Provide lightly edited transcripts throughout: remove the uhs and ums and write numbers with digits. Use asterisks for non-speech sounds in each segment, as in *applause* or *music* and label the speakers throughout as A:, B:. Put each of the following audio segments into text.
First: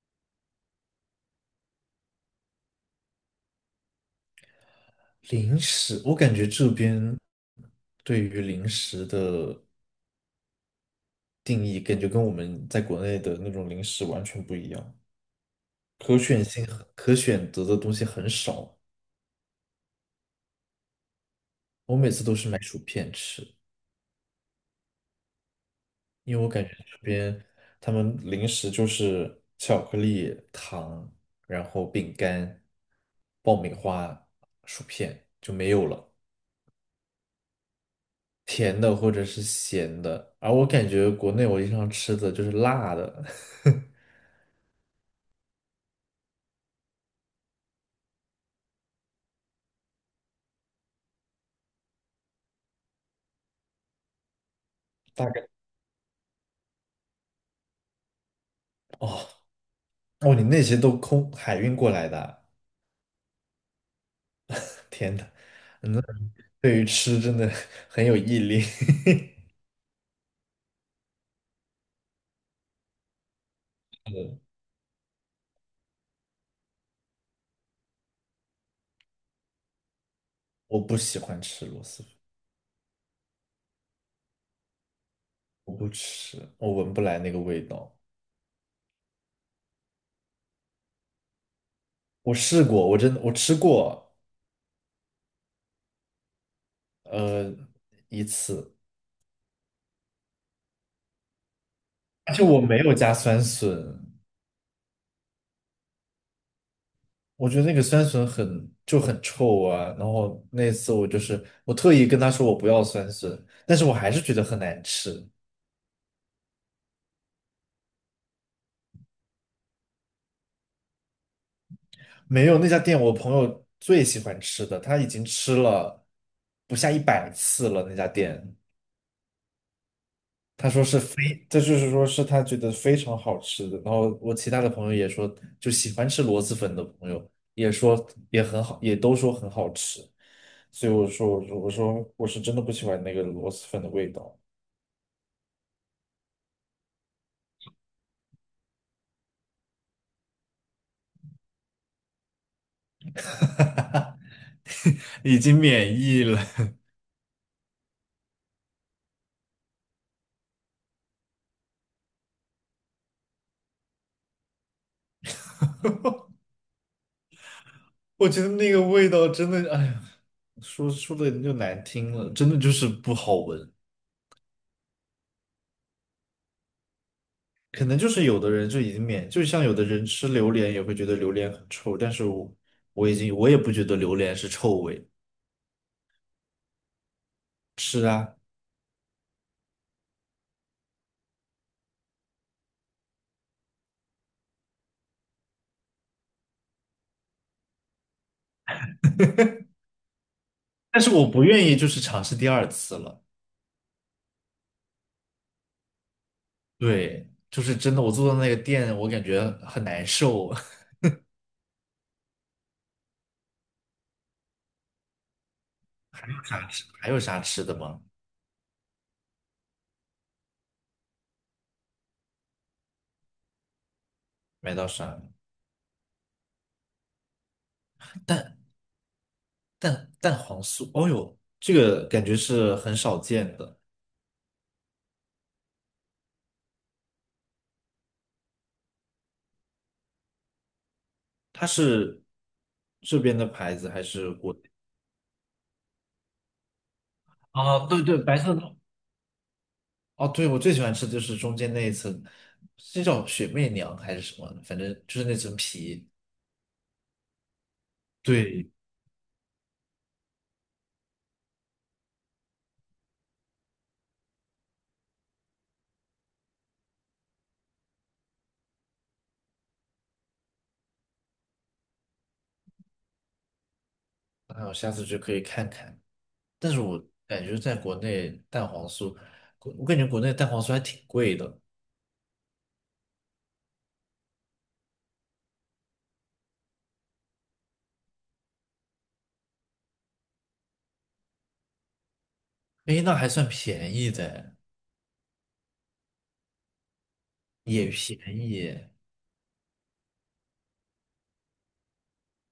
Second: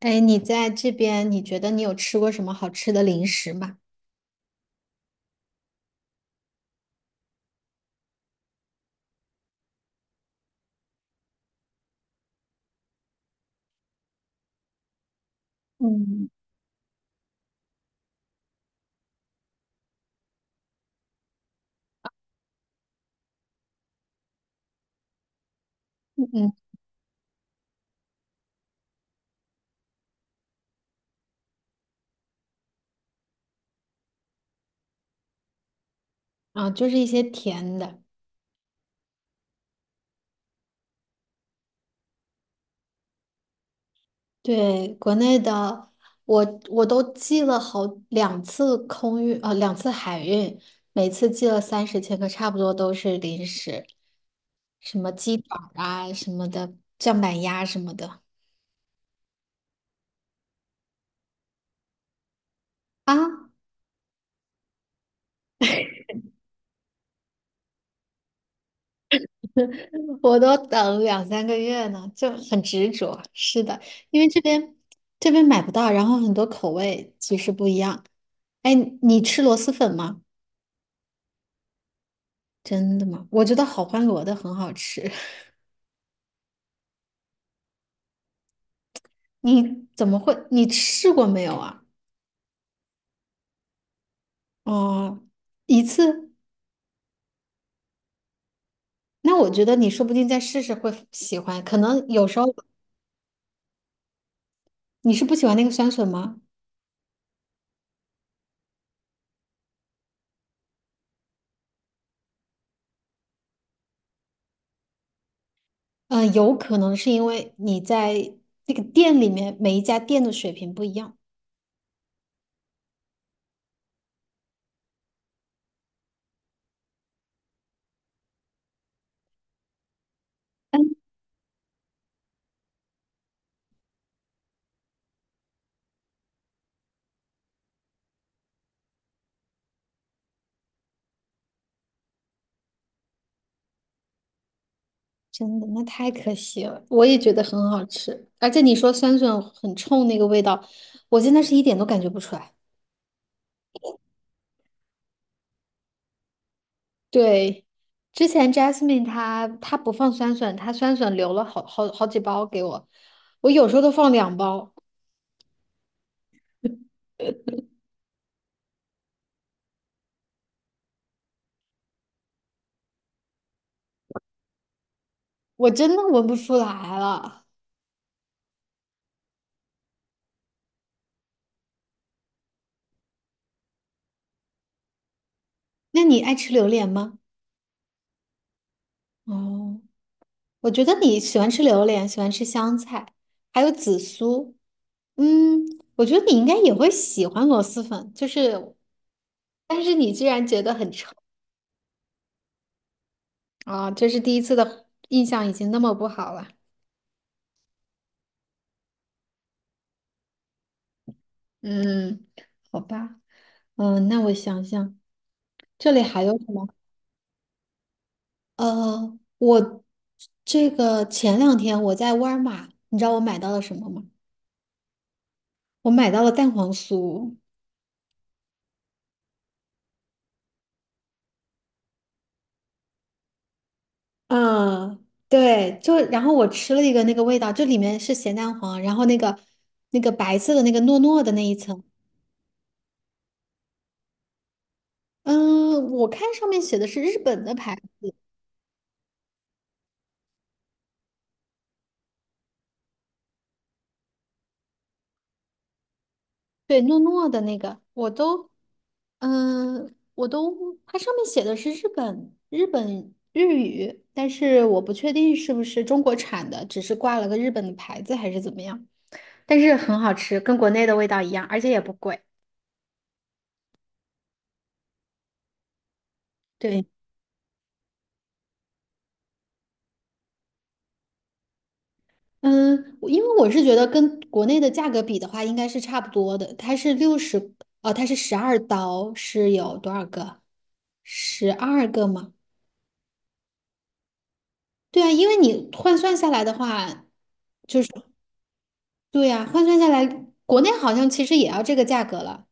A: 哎，你在这边，你觉得你有吃过什么好吃的零食吗？
B: 零食，我感觉这边对于零食的定义，感觉跟我们在国内的那种零食完全不一样，
A: 嗯
B: 可选择的东西很少。我每次都是买薯片吃，
A: 嗯，
B: 因为我
A: 嗯
B: 感觉这边他们零食就是巧克力、糖，然后饼干、爆米花、薯片就没有了，
A: 啊，就是一些甜的。
B: 甜的或者是咸的。而我感觉国内我经常吃的就是辣的。*laughs*
A: 对，国内的，我都寄了好两次空运，两次海运，每次寄了30千克，差不多都是零食，什么
B: 大
A: 鸡
B: 概。
A: 爪啊什么的，酱板鸭什么的。
B: 哦哦，你那些都空海运过来的啊。
A: 啊，
B: 天呐，那对于吃真的很有毅力。*laughs*
A: *laughs* 我都等两三个月呢，就很执着。是的，因为这
B: 嗯
A: 边这边买不到，然后很多口味其实不一样。哎，你吃螺蛳粉吗？
B: 我不喜欢吃螺蛳粉。
A: 真的吗？我觉得好欢螺的很好吃。*laughs*
B: 我不吃，我闻不来那个味道。
A: 你怎么会？你试过没有啊？
B: 我试过，我真的，我吃过。
A: 哦，一次？
B: 呃，一次。
A: 那我觉得你说不定再试试会喜欢。可能有
B: 而
A: 时
B: 且
A: 候
B: 我没有加酸笋。
A: 你是不喜欢那个酸笋吗？
B: 我觉得那个酸笋就很臭啊。然后那次我特意跟他说我不要酸笋，但是我还是觉得很难吃。
A: 嗯、有可能是因为你在那个店里面每一家店的水平不一样。
B: 没有，那家店，我朋友最喜欢吃的，他已经吃了不下100次了。那家店，他说是非，这就是说是他觉得非常好吃的。然后我其他的朋友也说，就喜欢吃螺蛳粉的朋友也说也很好，也都说很好吃。所以我说我是真的不喜欢那个螺蛳粉的味道。
A: 真的，那太可惜了。我也觉得很好吃，而且你说酸笋很冲那个味道，我真的是一点都感觉不出来。
B: *laughs* 已经免疫了。
A: 对，之前 Jasmine 她不放酸笋，她酸笋留了好几包给我，我有时候都放两包，
B: 我觉得那个味道真的，哎呀，说说的就难听了，真的就是不好闻。
A: 我真的闻不出来了。
B: 可能就是有的人就已经免，就像有的人吃榴莲也会觉得榴莲很臭，但是我我已经我也不觉得榴莲是臭味。
A: 那你爱吃榴莲吗？
B: 是啊。
A: 哦，我觉得你喜欢吃榴莲，喜欢吃香菜，还有紫苏。嗯，我觉得你应该也会喜欢螺蛳粉，就是，但是你居然觉得很
B: 但
A: 臭。
B: 是我不愿意就是尝试第二次了。
A: 啊，这是第一次的印象已经那么不好了。
B: 对，就是真的，我坐到那个店，我感觉很难受。*laughs*
A: 嗯，好吧。嗯，那我想想，这里还有
B: 有
A: 什
B: 啥
A: 么？
B: 吃？还有啥吃的吗？
A: 我这个前两天我在沃尔玛，你知道我买到了什么吗？
B: 买到啥？
A: 我买到了蛋黄酥。
B: 蛋蛋黄酥，哦呦，这个感觉是很少见的。
A: 嗯，对，就然后我吃了一个那个味道，就里面是咸蛋黄，然后那个白色的那个糯糯的那一
B: 它
A: 层。
B: 是这边的牌子还是国内？
A: 嗯，我看上面写的是日本的牌。
B: 啊，对对，白色的。哦，对，我最喜欢吃的就是中间那一层，这叫雪媚娘还是什么？反正就是那层皮。
A: 对，诺诺的那个，我都，
B: 对，
A: 我都，它上面写的是日本日语，但是我不确定是不是中国产的，只是挂了个日本的牌子还是怎么样。但是很好吃，跟国内的味道一样，而且也不贵。
B: 那我下次就可以看看。但是
A: 对，
B: 我感觉在国内蛋黄酥，我感觉国内蛋黄酥还挺贵的。
A: 嗯，我因为我是觉得跟国内的价格比的话，应该是差不多的。它是60，哦，它是12刀，是有多少个？12个吗？
B: 诶，那还算便宜的，
A: 对啊，因为你换算下来的话。就
B: 也
A: 是。
B: 便宜耶。
A: 对呀，换算下来，国内好像其实也要这个价格了。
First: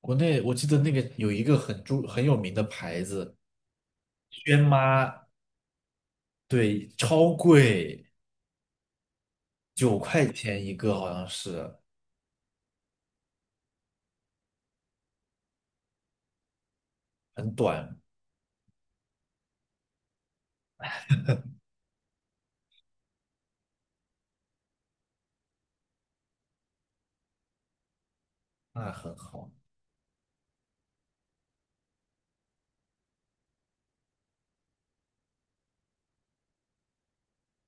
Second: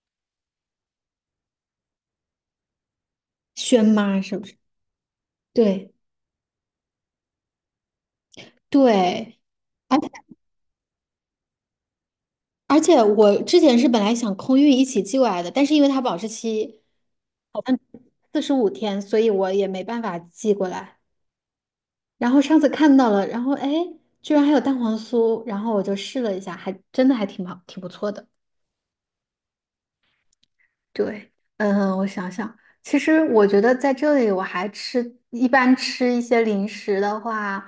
B: 国内我记得那个有一个很有名的牌子。
A: 轩妈是不是？
B: 轩妈，
A: 对
B: 对，超贵，
A: 对，而
B: 九
A: 且
B: 块钱一个好像是。
A: 而且我之前是本来想空运一起寄过来的，但是因为它保质期
B: 很短。
A: 45天，所以我也没办法寄过来。然后上次看到了，然后哎，居然还有蛋黄酥，然后我就试了一下，还真的还挺好，挺不错的。
B: 那很好。
A: 对，嗯，我想想，其实我觉得在这里我还吃，一般吃一些零食的话，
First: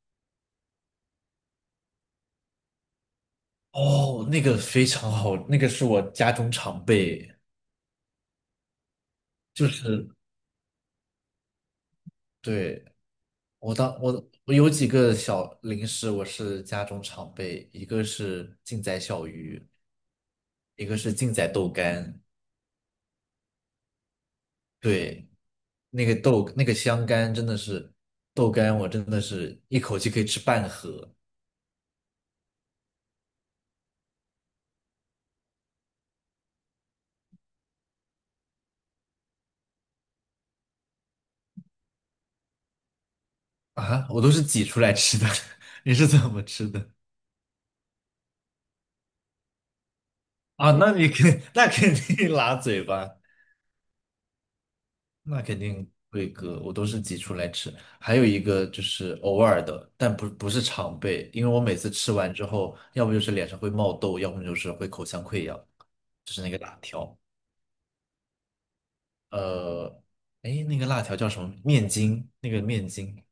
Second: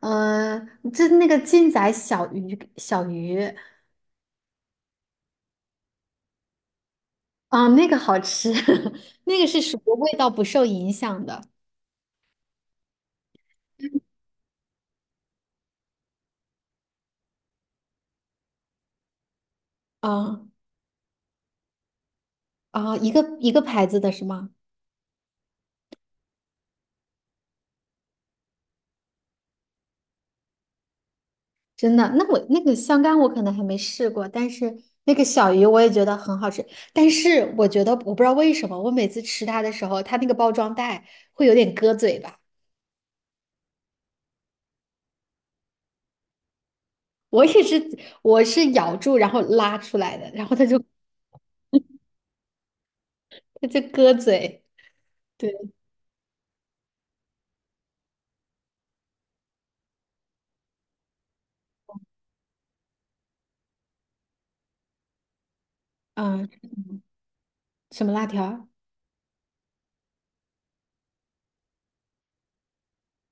A: 嗯，就那个劲仔小鱼，
B: 哦，那个非常好，那个是我家中常备。
A: 啊，那个好吃，*laughs* 那个是
B: 就
A: 属于
B: 是，
A: 味道不受影响的，
B: 对，我当我我有几个小零食，我是家中常备，一个是劲仔小鱼，
A: 啊
B: 一个是劲仔豆干。
A: 啊，一个一个牌子的是吗？
B: 对，那个豆那个香干真的是豆干，我真的是一口气可以吃半盒
A: 真的，那我那个香干我可能还没试过，但是那个小鱼我也觉得很好吃，但是我觉得我不知道为什么，我每次吃它的时候，它那个包装袋会有点割嘴巴。
B: 啊。我都是挤出来吃的。*laughs* 你是怎么吃的
A: 我也是，我是咬住然后拉出来的，然后它
B: 啊？
A: 就
B: 那肯定拉嘴巴。
A: 它就割嘴。
B: 那
A: 对，
B: 肯定会割，我都是挤出来吃。还有一个就是偶尔的，但不是常备，因为我每次吃完之后，要不就是脸上会冒痘，要不就是会口腔溃疡，就是
A: 嗯，
B: 那个辣条。
A: 什么辣条？
B: 呃，哎，那个辣条叫什么？面筋，那个面筋，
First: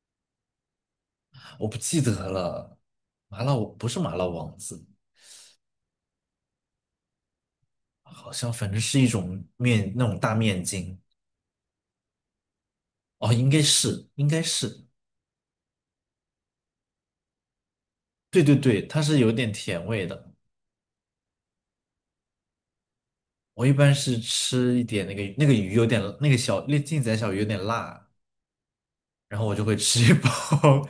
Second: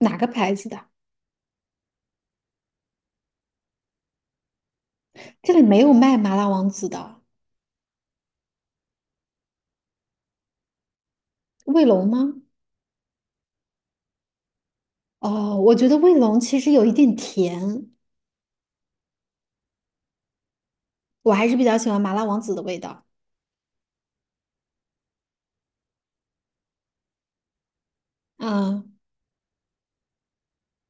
A: 哪个牌子的？
B: 我不记得了。不是麻辣王子，
A: 这里没有卖麻辣王子的，
B: 好像反正是一种面，那种大面筋。
A: 卫龙吗？
B: 哦，应该是，应该是。
A: 哦，我觉得卫龙其实有一点甜，
B: 对对对，它是有点甜味的。
A: 我还是比较喜欢麻辣王子的味道。
B: 我一般是吃一点那个鱼有点那个小那劲仔小鱼有点辣，
A: 嗯，
B: 然后我就会吃一包。 *laughs*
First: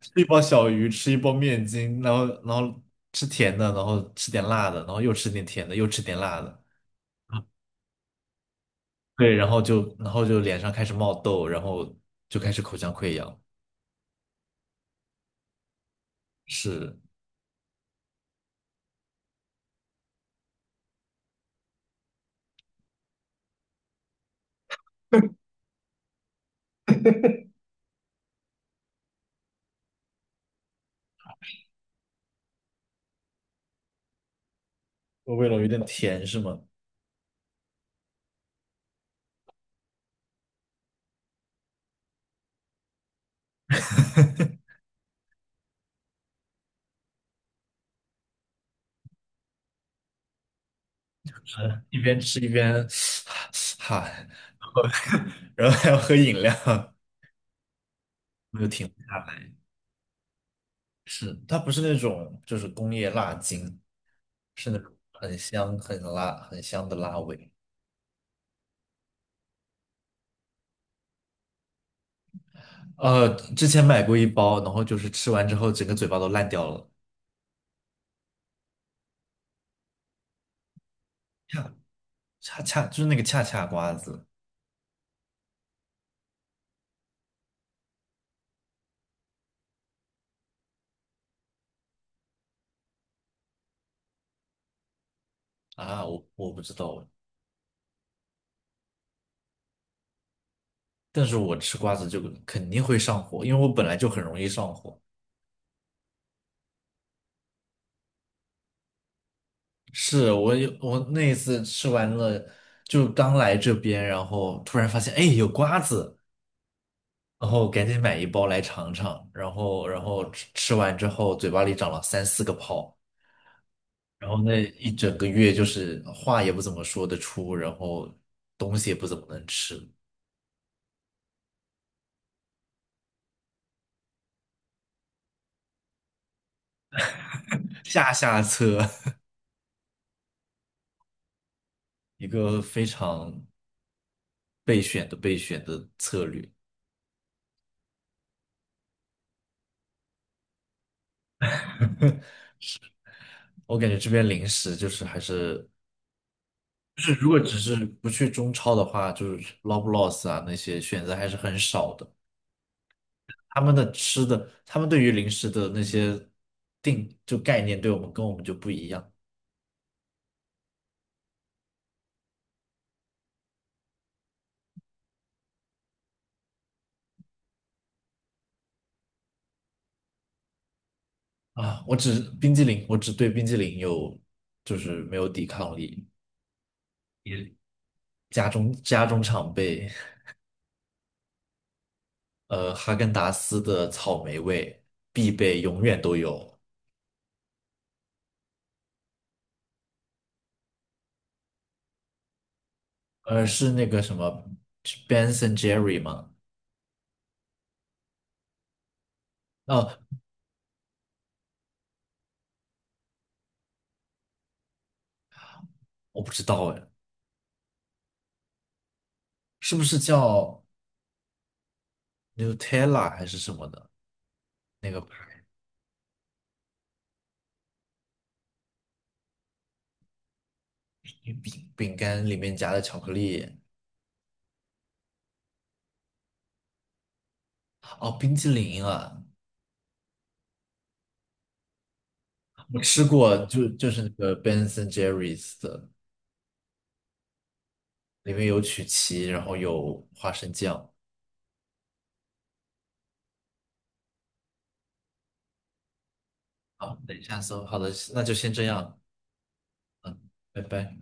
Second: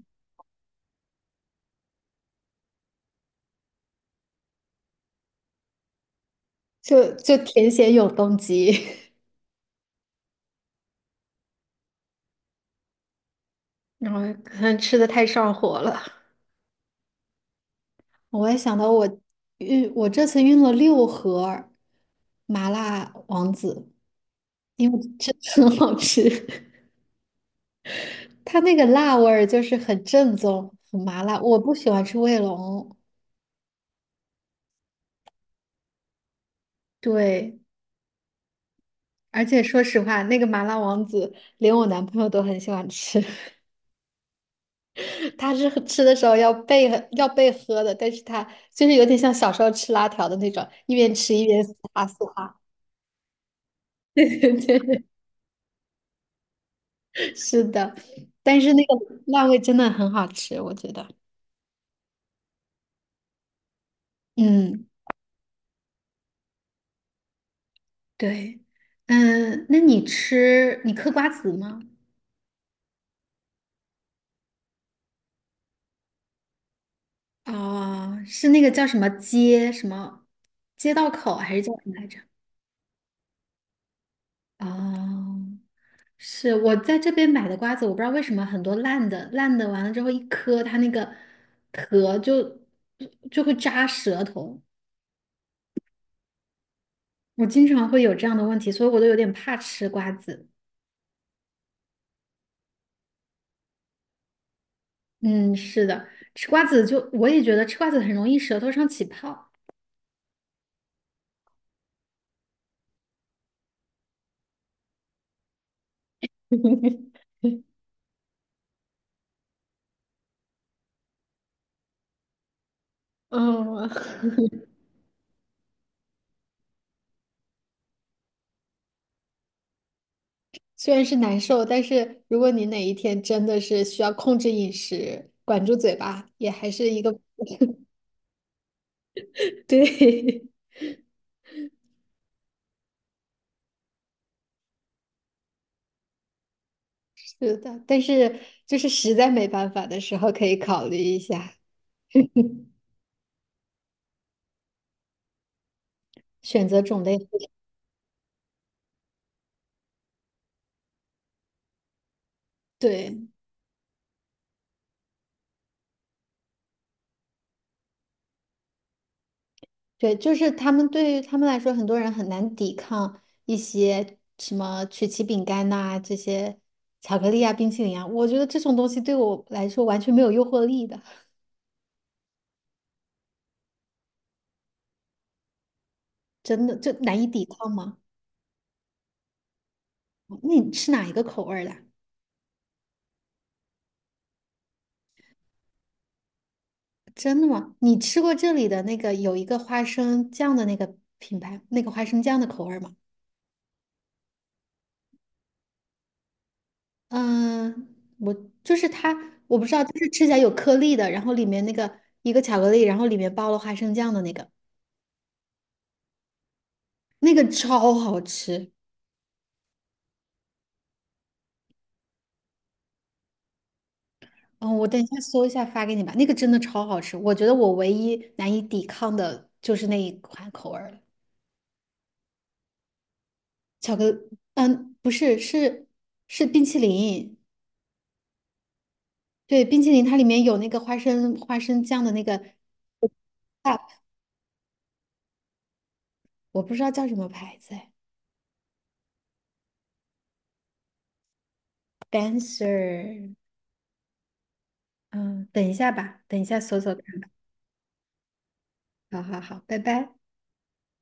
B: 吃一包小鱼，吃一包面筋，然后吃甜的，然后吃点辣的，然后又吃点甜的，又吃点辣的。
A: 就甜咸永动机，
B: 对，然后就脸上开始冒痘，然后就开始口腔溃疡。
A: *laughs* 然后可能吃的太上火了。
B: 是。
A: 我也想到我这次运了6盒麻辣王子，因为真的很好吃。它那个辣味儿就是很正宗，很麻辣。我不喜欢吃卫龙，
B: 我味道有点甜是吗？
A: 对，而且说实话，那个麻辣王子连我男朋友都很喜欢吃，*laughs* 他是吃的时候要备喝的，但是他就是有点像小时候吃辣条的那种，一边吃一边嘶
B: 是一
A: 哈嘶
B: 边吃一
A: 哈。
B: 边 *sighs* 哈。
A: *laughs* 对
B: 然后
A: 对
B: *laughs* 然后还要喝饮料。
A: 对，是的，但是那个
B: *laughs*
A: 辣味真的很好吃，我觉得。
B: 是，它不是那种就是工业辣精，是那
A: 嗯，
B: 种很香、很辣、很香的辣味。
A: 对，嗯，那你嗑瓜子吗？
B: 呃，之前买过一包，然后就是吃完之后整个嘴巴都烂掉了。
A: 哦，是那个叫什么街什么街道口还是叫
B: 恰
A: 什么来着？
B: 恰恰就是那个恰恰瓜子
A: 哦，是我在这边买的瓜子，我不知道为什么很多烂的，烂的完了之后一磕，它那个壳就就会扎舌头，
B: 啊。我不知道。
A: 我经常会有这样的问题，所以我都有点怕吃瓜子。
B: 但是我吃瓜子就肯定会上火，因为我本来就很容易上火。
A: 嗯，是的，吃瓜子就我也觉得吃瓜子很容易舌头上起泡。
B: 是。我那一次吃完了，就刚来这边，然后突然发现，哎，有瓜子。
A: *laughs*
B: 然后赶紧买一包来尝尝，然后吃完之后嘴巴里长了三四个泡。
A: 嗯，
B: 然后那一整个月就是话也不怎么说得出，然后东西也不怎么能吃。
A: 虽然是难受，但是如果你哪一天真的是需要控制饮食，管住嘴巴，也还是一个，
B: 下下策。
A: *laughs* 对，
B: *laughs* 一个非常备选的策略。
A: *laughs* 是的，但是就是实在没办法的时候，可以考虑一下 *laughs*
B: 我感觉这边零食就是还是
A: 选择种
B: 就是
A: 类。
B: 如果只是不去中超的话，就是 Loblaws 啊那些选择还是很少的。
A: 对，
B: 他们的吃的，他们对于零食的那些概念，对我们跟我们就不一样
A: 对，就是他们对于他们来说，很多人很难抵抗一些什么曲奇饼干呐、这些巧克力啊、冰淇淋啊，我觉得这种东西对我来说完全没有诱惑力的，
B: 啊。我只对冰激凌有，就是没有抵抗力。
A: 真的就难以抵
B: 也
A: 抗吗？
B: 家中常备。
A: 那你吃哪一个口味儿的？
B: 哈根达斯的草莓味必备，永远都有。
A: 真的吗？你吃过这里的那个有一个花生酱的那个品牌，那个花生酱的口味儿吗？
B: 是那个什么，是 Ben and Jerry 吗？
A: 嗯，我就是它，我不知道，就
B: 啊，
A: 是吃起来有颗粒的，然后里面那个一个巧克力，然后里面包了花生酱的那个，
B: 我不知道哎。
A: 那个超好吃。
B: 是不是叫 Nutella 还是什么的
A: 嗯，我
B: 那个
A: 等
B: *laughs*
A: 一下搜
B: 牌
A: 一下发给你吧，那个真的超好吃。我觉得我唯一难以抵抗的就是那一款口味儿了，
B: 饼干里面夹的巧克力？
A: 巧克力嗯，不是，是冰淇淋。
B: 哦，冰激凌啊，
A: 对，冰淇淋它里面有那个花生酱的那个
B: 我吃过，就就
A: 大
B: 是那个 Ben a n Jerry's 的，
A: 我不知道叫什么牌子哎。
B: 里面有曲奇，然后有花生酱。
A: Dancer,嗯，等一下吧，等一下搜搜
B: 好，等一
A: 看。
B: 下搜。好的，那就先这样。
A: 好好好，拜拜。
B: 嗯，拜拜。